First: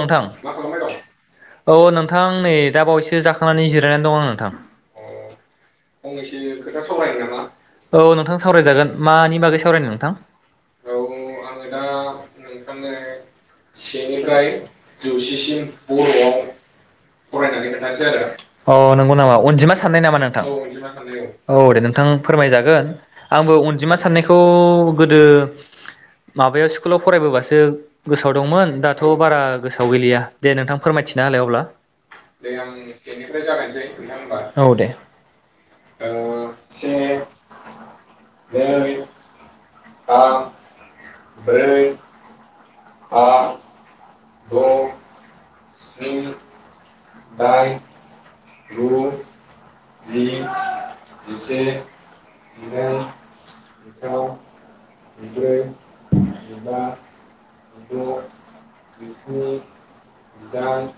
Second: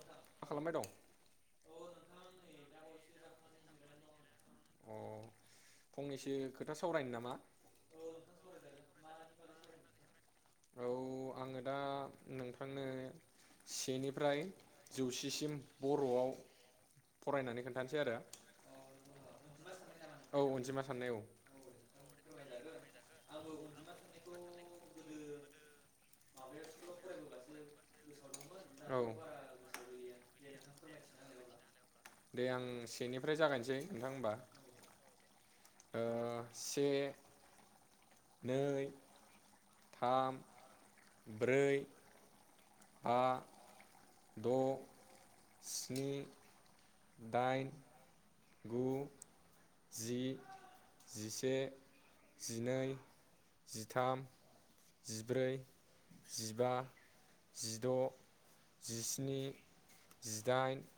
नोंथां मा खालामबाय दं औ नोंथां नै दा बावैसो जाखांनानै जिरायनानै दं आं नोंथां। अ फंनैसो खोथा सावरायनो नामा औ नोंथां सावरायजागोन मानि बागै सावरायनो नोंथां औ आंङो दा नोंथांनो सेनिफ्राय। जौसेसिम बरआव फरायनानै खोथानोसै आरो अ नंगौ नामा। अनजिमा साननाय नामा नोंथा? औ अनजिमाखौ औ औ दे नोंथां फोरमायजागोन आंबो अनजिमा साननायखौ गोदो माबायाव स्कुलाव फरायबोबासो गोसोआव दंमोन औ दाथ बारा। गोसोआव गैलिया दे नोंथां फोरमायथिना होलाय अब्ला दे आं सेनिफ्राय जागायनसै नोंथां होम्बा। औ दे। ओ आ से नै थाम। ब्रै बा द स्नि। दाइन। गु जि जिसे जिनै जिदाइन जिथाम जिब्रै जिबा जिद जिस्नि जिदाइन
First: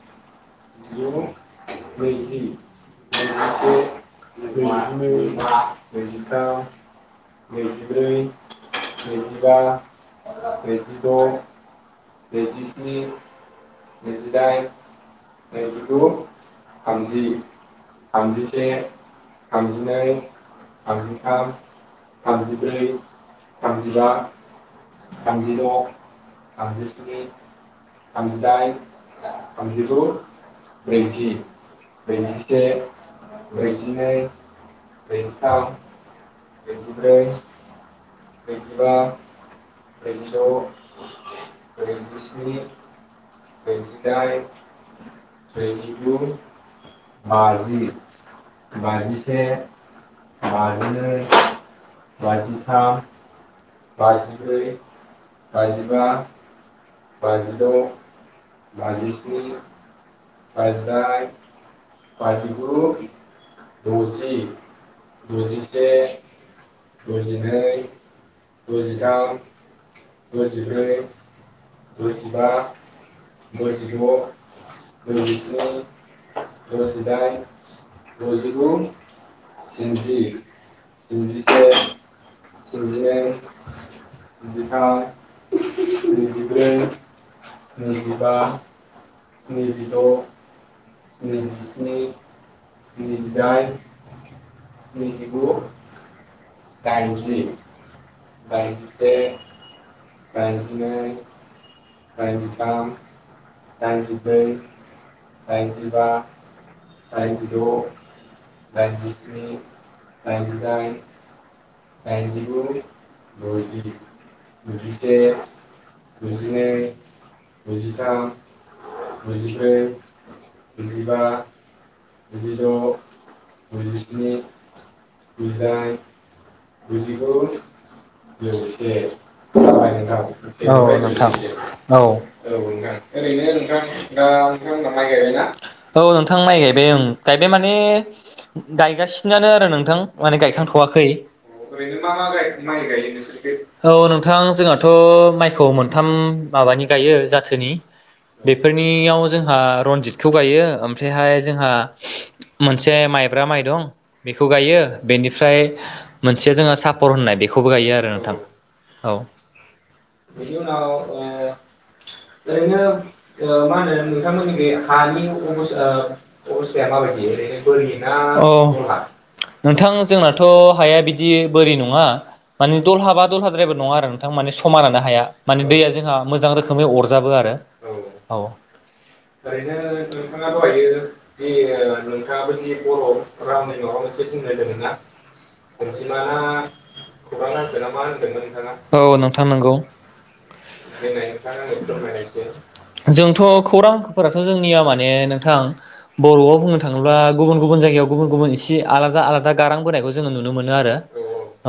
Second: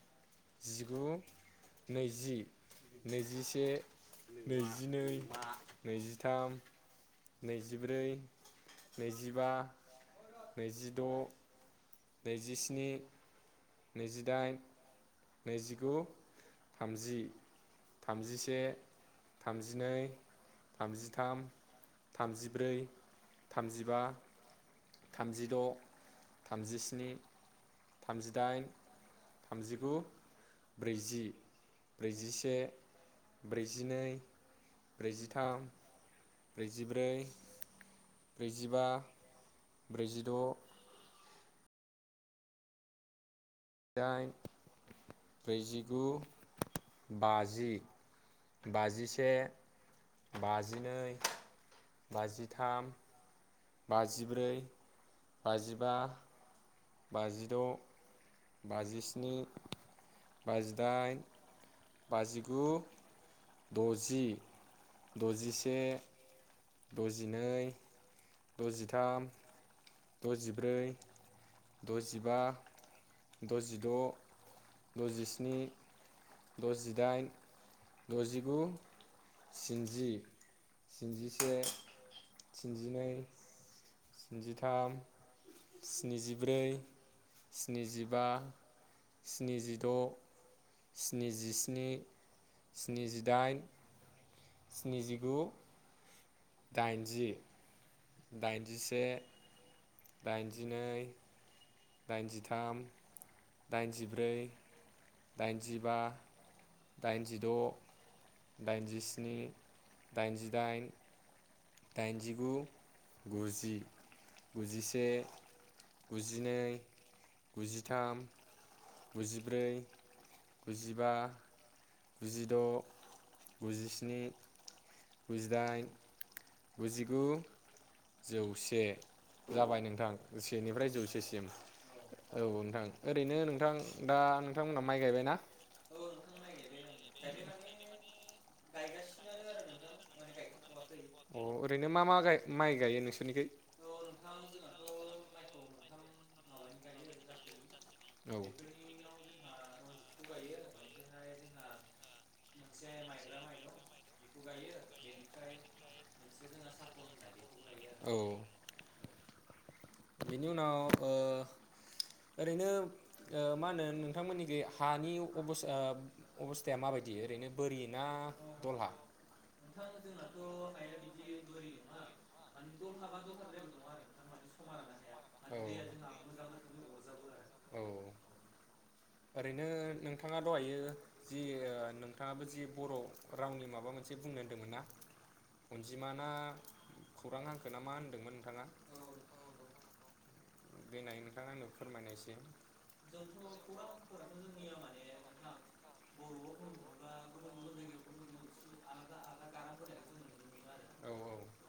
जिगु नै। नैजि नैजिसे नैजिनै नैजिथाम। नैजिब्रै नैजिबा नैजिद। नैजिस्नि। नैजिदाइन। नैजिगु। थामजि थामजिसे थामजिनै थामजिथाम थामजिब्रै थामजिबा। थामजिद थामजिस्नि थामजिदाइन थामजिगु ब्रैजि ब्रैजिसे ब्रैजिनै ब्रैजिथाम ब्रैजिब्रै ब्रैजिबा ब्रैजिद' ब्रैजिस्नि दाइन ब्रैजिदाइन ब्रैजिगु बाजि बाजिसे बाजिनै बाजिथाम बाजिब्रै बाजिबा बाजिद' बाजिद' बाजिस्नि बाजिदाइन बाजिगु द'जि द'जिसे गुजिनै द'जिनै द'जिथाम गुजिथाम द'जिब्रै गुजिब्रै द'जिबा गुजिबा द'जिद' गुजिद' द'जिस्नि गुजिस्नि द'जिदाइन द'जिगु स्निजि स्निजिसे स्निजिनै स्निजिथाम स्निजिब्रै स्निजिबा स्निजिद' स्निजिस्नि नैजिस्नि स्निजिदाइन नैजिदाइन स्निजिगु नैजिगु दाइनजि। दाइनजिसे दाइनजिनै दाइनजिथाम दा दाइनजिब्रै दाइनजिबा दाइनजिद' दाइनजिद' दाइनजिस्नि दाइनजिदाइन दाइनजिगु गुजि द'जि गुजिसे गुजिनै गुजिथाम गुजिब्रै गुजिबा जिद' गुजिद' गुजिस्नि गुजिदाइन गुजिगु औ औ जौसे जाबाय नोंथां नोंथां सेनिफ्राय औ जौसेसिम औ औ नोंथां ओरैनो नोंथां दा उम नोंथांमोना माइ गायबायना गायबाय मानो गायगासिनो आरो नोंथां। माने गायखांथ'वाखै अ ओै ओरैनो मा मा गाय माइ गायो नोंसोरनिखै औ नोंथां जोंहाथ' माइ खौ मोनथाम माबानि गायो जाथोनि औ बेफोरनियाव जोंहा रनजितखौ गायो ओमफ्रायहाय जोंहा मोनसे माइब्रा माइ दं बेखौ गायो बेनिफ्राय मोनसे जोङो सापर्ट होननाय बेखौबो गायो औ आरो नोंथां औ [inaudible] अ बेनि उनाव ओ ओरैनो ओ मा होनो नोंथांमोननिखै हानि अबस ओ अबस्थाया माबायदि ओरैनो बोरि ना दलहा नोंथां जोंनाथ' हाया बि बि बोरै नङा माने दल हाबा दलहााद्राय नङा आरो नोंथां मानि समायानो हाया माने दैया जोंहा मोजां रोखोमै अरजाबो आरो औ ओरैनो नोंथाङा दहायो जि ओ नोंथाङाबो जि बर' रावनि माबा मोनसे बुंनो होन्दोंमोन ना। अनजिमा ना खौरां हांखो ना मा होनदोंमोन नोंथाङा औ नोंथां नंगौ देनाय नोंथाङा आंनो फोरमायनाय एसे जोंथ' खौरां हांखोफोराथ' जोंनिया माने नोंथां बर'आव बुंनो थाङोब्ला गुबुन गुबुन जायगायाव गुबुन गुबुन एसे आलादा आलादा गारां बोनायखौ जोङो नुनो नुनो मोनो आरो औ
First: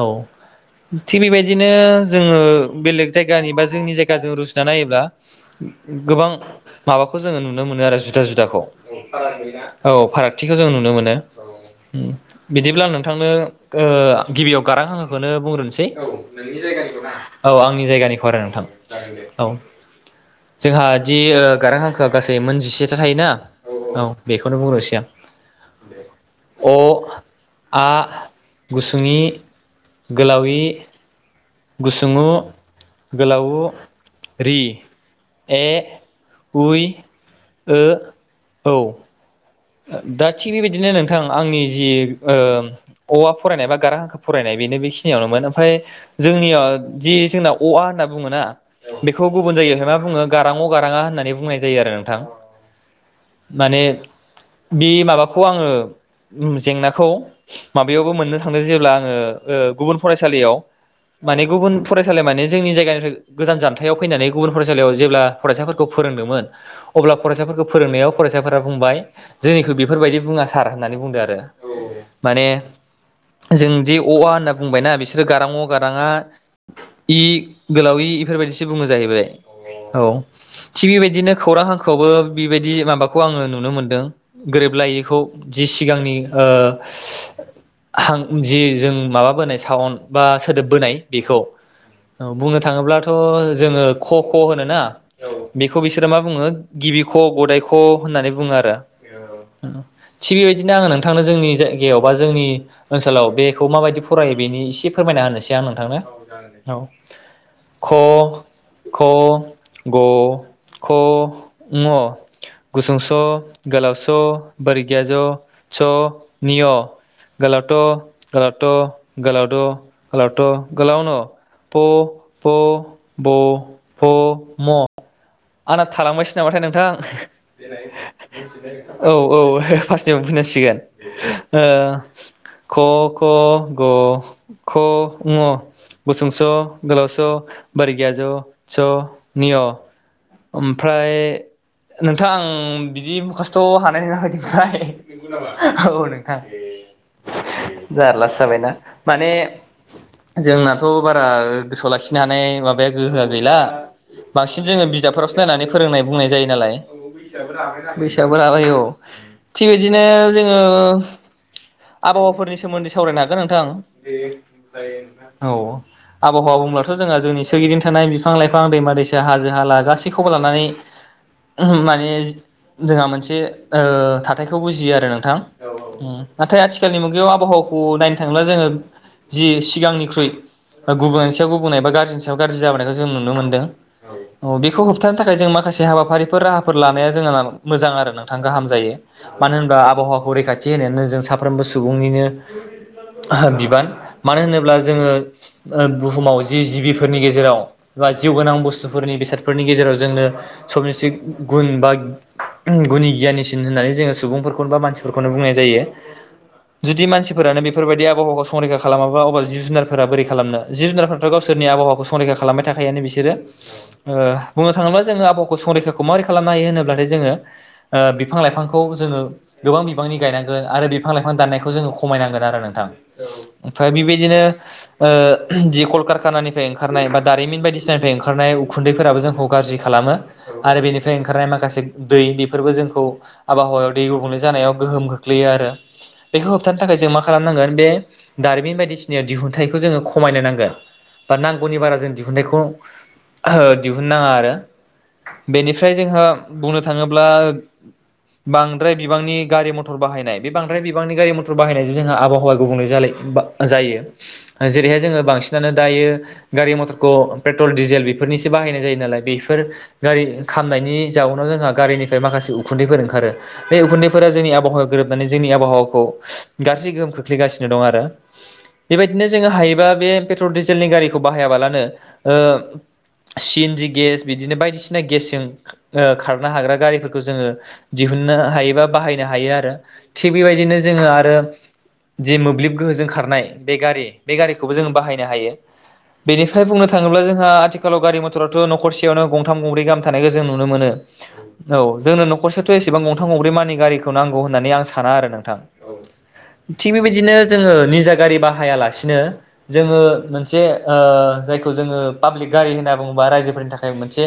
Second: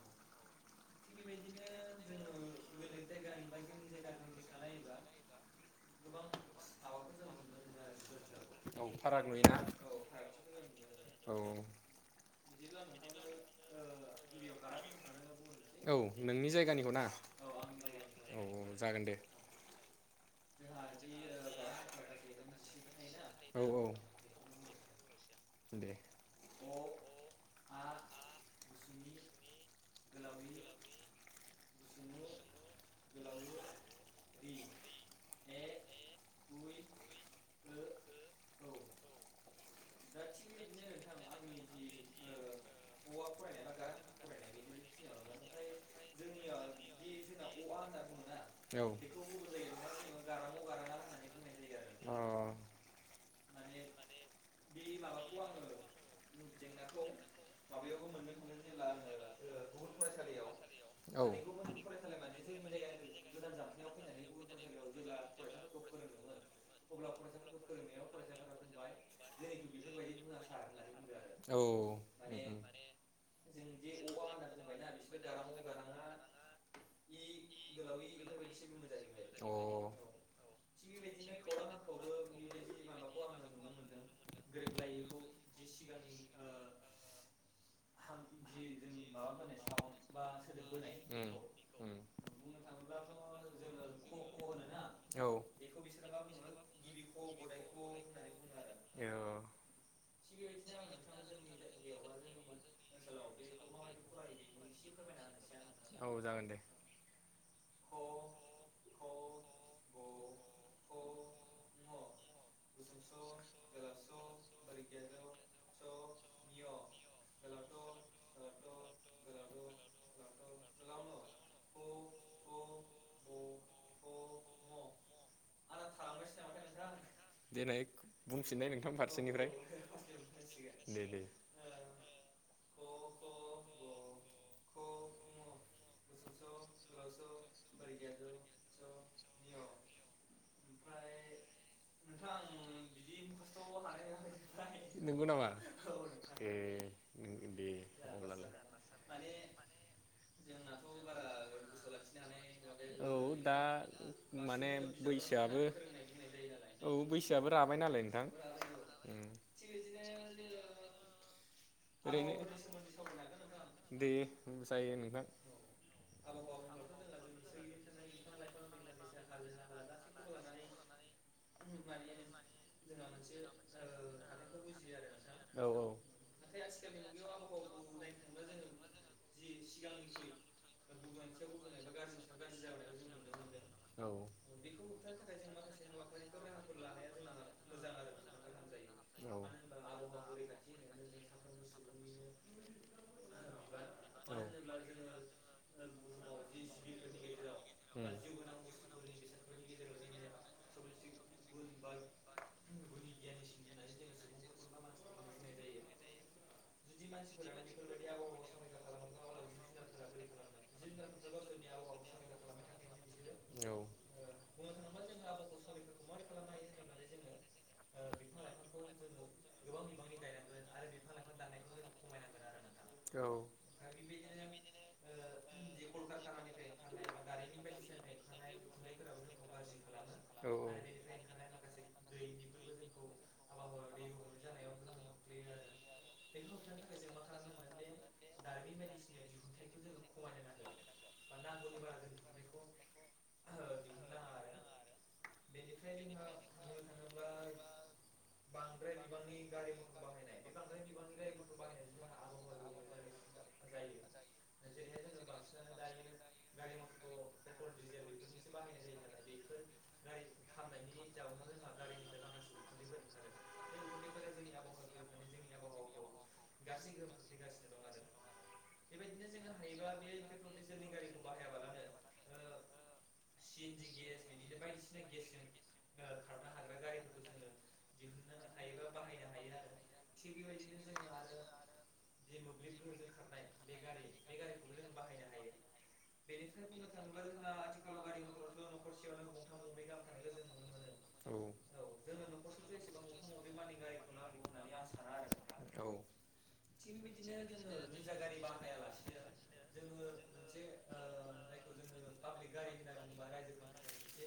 औ थिग बेबायदिनो जोङो बेलेग जायगानि बा जोंनि जायगा जों रुजुना नायोब्ला गोबां माबाखौ जोङो नुनो मोनो आरो जुदा जुदाखौ औ फाराग नुयोना औ फारागथिखौ जों नुनो मोनो औ बिदिब्ला नोंथांनो गिबियाव गारां हांखोखौनो बुंग्रोन औ नोंनि जायगानिखौ ना औ आंनि जायगानि खौरा औ औ नोंथां जागोन दे औ जोंहा दि गारां हांखोआ गासै मोनजिसेथा थायोना औ बेखौनो बुंनोसै आं दे अ आ इ ई उ ऊ ऋ ए ऐ ओ औ दा थिग बेबायदिनो नोंथां आंनि जि ओऔवा फरायनाय बा गारां हांखो फरायनाय बेनो बेखिनियावनोमोन ओमफ्राय जोंनियाव जि जोंना अ आ होनना बुङोना औ बेखौ गुबुन जायगायावहाय मा बुङो अ गाराङाव गाराङा होननानै बुंनाय जायो आरो नोंथां माने बे माबाखौ आङो जेंनाखौ माबायावबो मोननो थांदों जेब्ला आङो गुबुन फरायसालियाव माने गुबुन फरायसालि माने जोंनि जायगानिफ्राय गोजान जानथायाव फैनानै गुबुन फरायसालियाव जेब्ला फरायसाफोरखौ फोरोंदोंमोन अब्ला फरायसाफोरखौ फोरोंनायाव फरायसाफोरा बुंबाय जोंनिखौ बेफोरबायदि बुङा सार होननानै बुंदों आरो औ माने औ जोंदि अ आ होनना बुंबायनाा बिसोरो गारां अ गाराङा इ गोलाव इ बेफोरबायदिसो बुङो जाहैबाय अ औ थिग बेबायदिनो खौरां हांखोआवबो बेबायदि माबाखौ आङो नुनो मोनदो। गोरोबलायैखौ जि सिगांनि ओ हां जि जों माबाबोनाय साउन बा सोदोब बोनाय उम बेखौ उम बुंनो थाङोब्लाथ' जोङो ख ख होनोना औ बेखौ बिसोरो मा बुङो गिबि क गदाय ख होननानै बुङो आरो। थिग बेबायदिनो आङो नोंथांनो जोंनि जायगायाव बा जोंनि ओनसोलाव बेखौ माबायदि फरायो बेनि एसे फोरमायना होनोसै आं नोंथांनो औ जागोन दे औ। क ख ग घ ङ गुसुंस' गोलावस बोरगियाज' स' निय गोलावथ गोलावथ गोलावद गोलावथ गोलावन फ फ ब भ म आंना थालांबायसो नामाथाय नोंथां? देनाय बुंफिननाय नोंथां औ फारसेनिफ्राय औ फार्स्टनिफाय दे दे बुंफिननांसिगोन ओ क ख ग घ ङ गुसुंस' गोलावस छ बोरगियाज' झ निय ओम ओमफ्राय नोंथां बिदि मखास्थ' हानाय नङा बायदि नंगौ नामा मोनबाय औ नोंथां ए दे जारलासो अब्लालाय जाबायना माने जोंनाथ' बारा गोसोआव लाखिनो हानाय माबाया औ गोहोआ गैला दा बांसिन माने जोङो बिजाबफोरावसो बैसोआबो खोनानानै फोरोंनाय बुंनाय जायो नालाय। औ बैसोआबो राबाय नालाय नोंथां बैसोयाबो राबाय औ उम थिग बिदिनो जोङो ओरैनो आबहावाफोरनि सोमोन्दै सावरायनो हागोन नोंथां। दे जायो नोंथां औ आबहावा बुंब्लाथ' जोंहा जोंनि सोरगिदिं थानाय बिफां लाइफां दैमा दैसा हाजो हाला गासैखौबो लानानै ओम माने जोंहा मोनसे ओ थाथायखौ बुजियो आरो नोंथां औ ओम। नाथाय आथिखालनि मुगायाव आबहावाखौ नायनो थाङोब्ला जोङो जि सिगांनिख्रुइ ओ गुबुंनायनि सायाव गुबुंनाय एबा गाज्रिनि सायाव गाज्रि जाबोनायखौ जों नुनो मोनदों औ अ बेखौ होबथानो थाखाय जों माखासे हाबाफारिफोर राहाफोर लानाया जोंहा मोजां आरो नोंथां गाहाम जायो औ मानो होनबा आबहावाखौ रैखाथि होनायानो जों सा फ्रोमबो सुबुंनिनो बिबान मानो औ होनोब्ला जोङो ओ बुहुमाव जि जिबिफोरनि गेजेराव बा उम जिउ गोनां औ बुस्थुफोरनि बेसादफोरनि गेजेराव जोंनो [unintelligible] गुन बा गुनि गियानिसिन होननानै जोङो सुबुंफोरखौनो बा मानसिफोरखौनो बुंनाय जायो। जुदि मानसिफोरानो बेफोरबायदि आबहावाखौ संरैखा खालामाबा अब्ला जिब जुनारफोरा बोरै खालामनो जिब जुनारफोराथ' गावसोरनि आबहावाखौ संरैखा खालामबाय थाखायोयानो बिसोरो ओ बुंनो थाङोब्ला जोङो आबहावाखौ संरैखाखौ मारै खालामनो हायो होनोब्लाथाय जोङो ओ बिफां लाइफांखौ जोङो गोबां बिबांनि गायनांगोन। आरो बिफां लाइफां दाननायखौ जोङो खमायनांगोन आरो नोंथां ओमफ्राय बेबायदिनो ओ जि कलकारखानानिफ्राय ओंखारनाय बा दारिमिन बायदिसिनानिफ्राय ओंखारनाय उखुन्दैफोराबो जोंखौ गाज्रि खालामो औ आरो बेनिफ्राय ओंखारनाय माखासे दै बेफोरबो जोंखौ आबहावायाव दै गबुंलै जानायाव गोहोम खो गोग्लैयो आरो बेखौ होबथानो थाखाय जों मा खालामनांगोन बे दारिमिन बायदिसिना दिहुनथाइखौ जोङो खमायनो नांगोन बा नांगौनि बारा जों दिहुननाइखौ ओ दिहुन नाङा आरो बेनिफ्राय जोंहा बुंनो थाङोब्ला बांद्राय बिबांनि गारि मथर नाय बे बांद्राय बिबांनि गारि मथर बाहायनायजों जोंहा आबहावा गुबुंले जालाय बा जायो ओ जेरैहाय जोङो बांसिनानो दायो गारि मथरखौ पेट्रल डिजेल बेफोरनिसो बाहायनाय जायो नालाय बेफोर गारि खामनायनि जाउनाव जोंहा गारिनिफ्राय माखासे उखुन्दैफोर ओंखारो बे उखुन्दैफोरा जोंनि आबहावा गोरोबनानै जोंनि आबहावाखौ गाज्रि गोहोम खोख्लैगासिनो दं आरो बेबायदिनो जोङो हायोबा बे पेट्रल डिजेलनि गारिखौ बाहायाबालानो ओ सि एन जि गेस बिदिनो बायदिसिना गेसजों ओ खारनो हाग्रा गारिफोरखौ जोङो दिहुन्नो हायो बा बाहायनो हायो आरो। थिग बेबायदिनो जोङो आरो जि मोब्लिब गोहोजों खारनाय बे गारि बे गारिखौबो जोङो बाहायनो हायो बेनिफ्राय बुंनो थाङोब्ला जोंहा आथिखालाव गारि मथराथ' न'खरसेयावनो गंथाम गंब्रै गाहाम थानायखौ जों नुनो- नुनो मोनो औ जोङो नखरसेयावथ' एसेबां गंथाम गंब्रै मानि गारिखौ नां मानि आं साना आरो नोंथां थिग बेबायदिनो जोङो निजा गारि बाहायालासिनो जोङो मोनसे ओ जायखौ जोङो पाब्लिक गारि होनना बुङोबा रायजोफोरनि थाखाय मोनसे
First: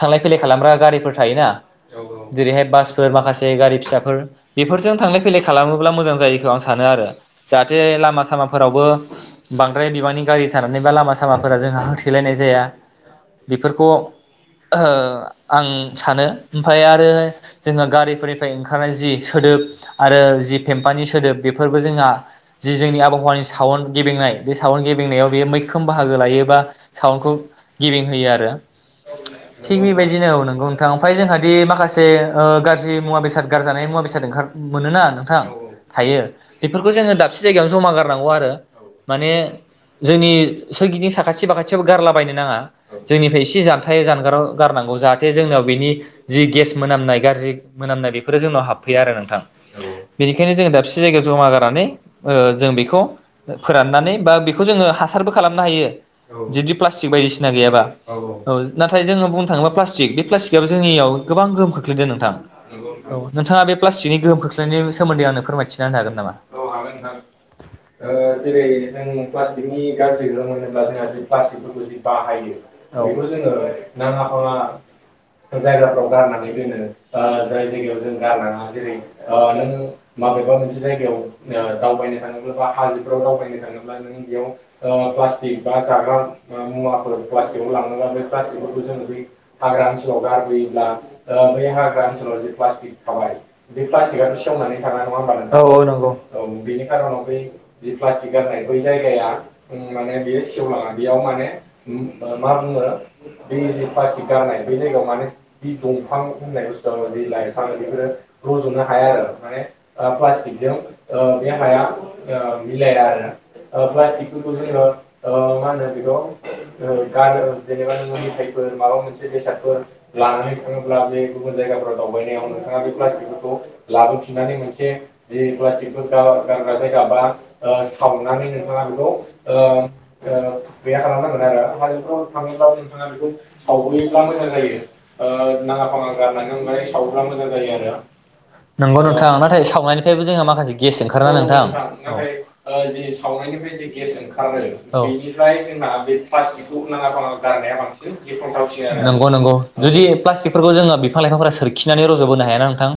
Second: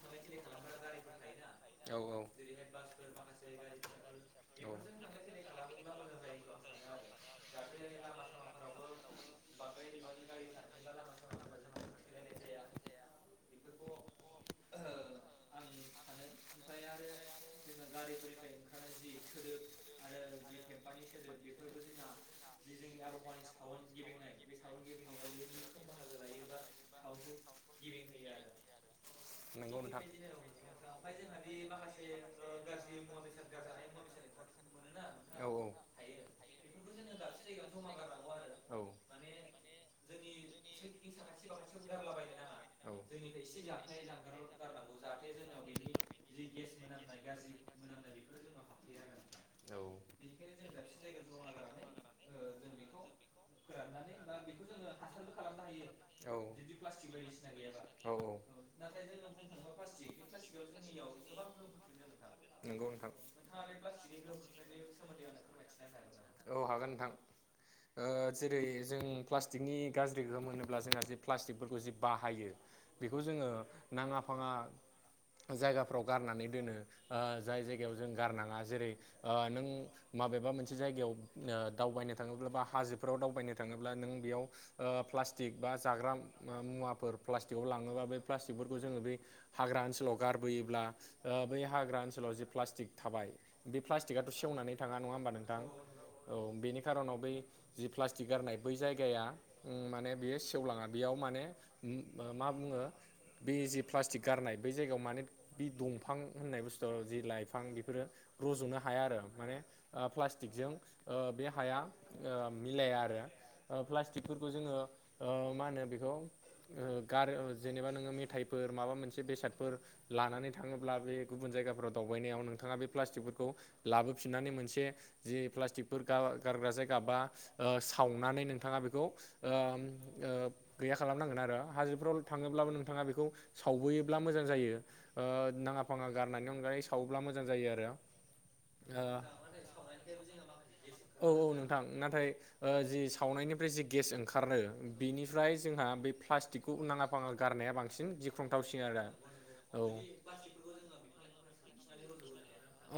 थांलाय फैलाय खालामग्रा गारिफोर थायोना औ औ जेरैहाय बासफोर माखासे गारि फिसाफोर बेफोरजों थांलाय फैलाय खालामोब्ला मोजां जायोखौ आं सानो आरो जाहाथे लामा सामाफोरावबो बांद्राय बिबांनि गारि थानानै बा लामा सामाफोरा जोंहा होथेलायनाय जाया बेफोरखौ ओ आं सानो ओमफ्राय आरो जोङो गारिफोरनिफ्राय ओंखारनाय जि सोदोब आरो जि फेम्फानि सोदोब बेफोरबो जोंहा जि जोंहा आबहावानि सावन गेबेंनाय बे सावन गेबेंनायाव बे मैखोमै बाहागो लायो बा सावनखौ गेबें होयो आरो नंगौ थिग नोंथां बेबाय दिनो औ नोंगौ नोंथां ओमफाय जोंहा औ दि औ माखासे ओ गाज्रि मुवा बेसाद गाजानाय मुवा बेसाद खार मोनो ना नोंथां औ औ थायो गारनांगौ आरो माने जोंनि सोरगिदिं साखाथि बाखाथिआवबो गारला बायनो नाङा जोंनिफ्राय इसे जानथाय जानगाराव गारनांगौ जाहाथे जोंनाव बेनि जि गेस मोनामनाय गाज्रि मोनामनाय बेफोरो जोंनाव हाब बे आरो नोंथां बेनिखायनो जोङो दाबसे जायगायाव जमा गारनानै ओ जों बेखौ फोराननानै बा बेखौ जोङो हासारबो खालामनो हायो जुदि प्लास्टिक बायदिसिना गैयाबा औ नाथाय जोङो बुंनो थाङोब्ला प्लास बे प्लास्टिकआबो जोंनियाव गोबां गोहोम खोख्लैदों नोंथां नंगौ नोंथां औ प्लास्टिकनि गोहोम खोख्लैनायनि सोमोन्दै आंनो फोरमायथिना होनो हागोन नामा औ हागोन नोंथां ओ जेरै जों प्लास्टिकनि गाज्रि गोहोम मोनोब्ला जोंहा प्लास्टिकफोरखौ जि बाहायो बेखौ जोङो नाङा फाङा जायगाफ्राव गारनानै दोनो ओ जाय जायगायाव जों गारनाङा जेरै ओ नों माबेबा मोनसे जायगायाव ओ दावबायनो थाङोब्ला बा हाजोफोराव दावबायनो थाङोब्ला नों बेयाव प्लास्टिक बा जाग्रा मुवाफोर प्लास्टिकआव लाङोबा बे प्लास्टिकफोरखौ जोङो बे हाग्रा ओनसोलाव गारबोयोब्ला ओ बै हाग्रा ओनसोलाव जे प्लास्टिक थाबाय बे फ्लास्तिकआथ' सेवनानै थाङा नङाहोनबा नोंथां औ बेनि खारनाव बै जि फ्लास्तिक गारनाय बै जायगाया उम माने बेयो सेवलाङा बेयाव माने मा बुङो बे जि फ्लास्तिक जानाय बे जायगायाव माने बि दंफां होननाय बुस्थुआ जि लाइफां फोरो रजनो हाया आरो माने ओ फ्लास्तिक जों ओ बे हाया ओ मिलाया आरो ओ फ्लास्तिकफोरखौ जोङो ओ मा होनो बेखौ ओ गारो जेनेबा मेथाइफोर माबा मोनसे- बेसादफोर लानानै थाङोब्ला बे गुबुन जायगाफोराव दावबायनायाव नों ओ बे प्लास्टिकफोरखौ लाबोफिननानै मोनसे जि प्लास्टिक गारग्रा जायगा बा सावनानै नोंथाङा बेखौ ओ गैया खालामनांगोन आरो हाजोफ्राव थाङोब्लाबो नोंथाङा बेखौ सावबोयो बा मोजां जायो ओ नाङा फा फाङा गारनायनि गारनानै अनगायै मोनबाथाय सावोब्ला सावनांगोन मोजां जायो आरो नोंगौ नोंथां नाथाय सावनायनिफ्रायबो जोंहा माखासे गेस ओंखारा नोंथां औ नोंथां नाथाय ओ जि सावनाय निफ्राय जि गेस ओंखारो औ बिनिफ्राय जोंहा बे फ्लास्तिकौ नाङा फाङा गारनाया बांसिन गिख्रंथाव सिन- दि आरो नंगौ नंगौ औ जुदि प्लास्टिकफोरखौ जोङो बिफां लाइफांफोरा सोरखि- खिनानै रज'बोनो हाया ना नोंथां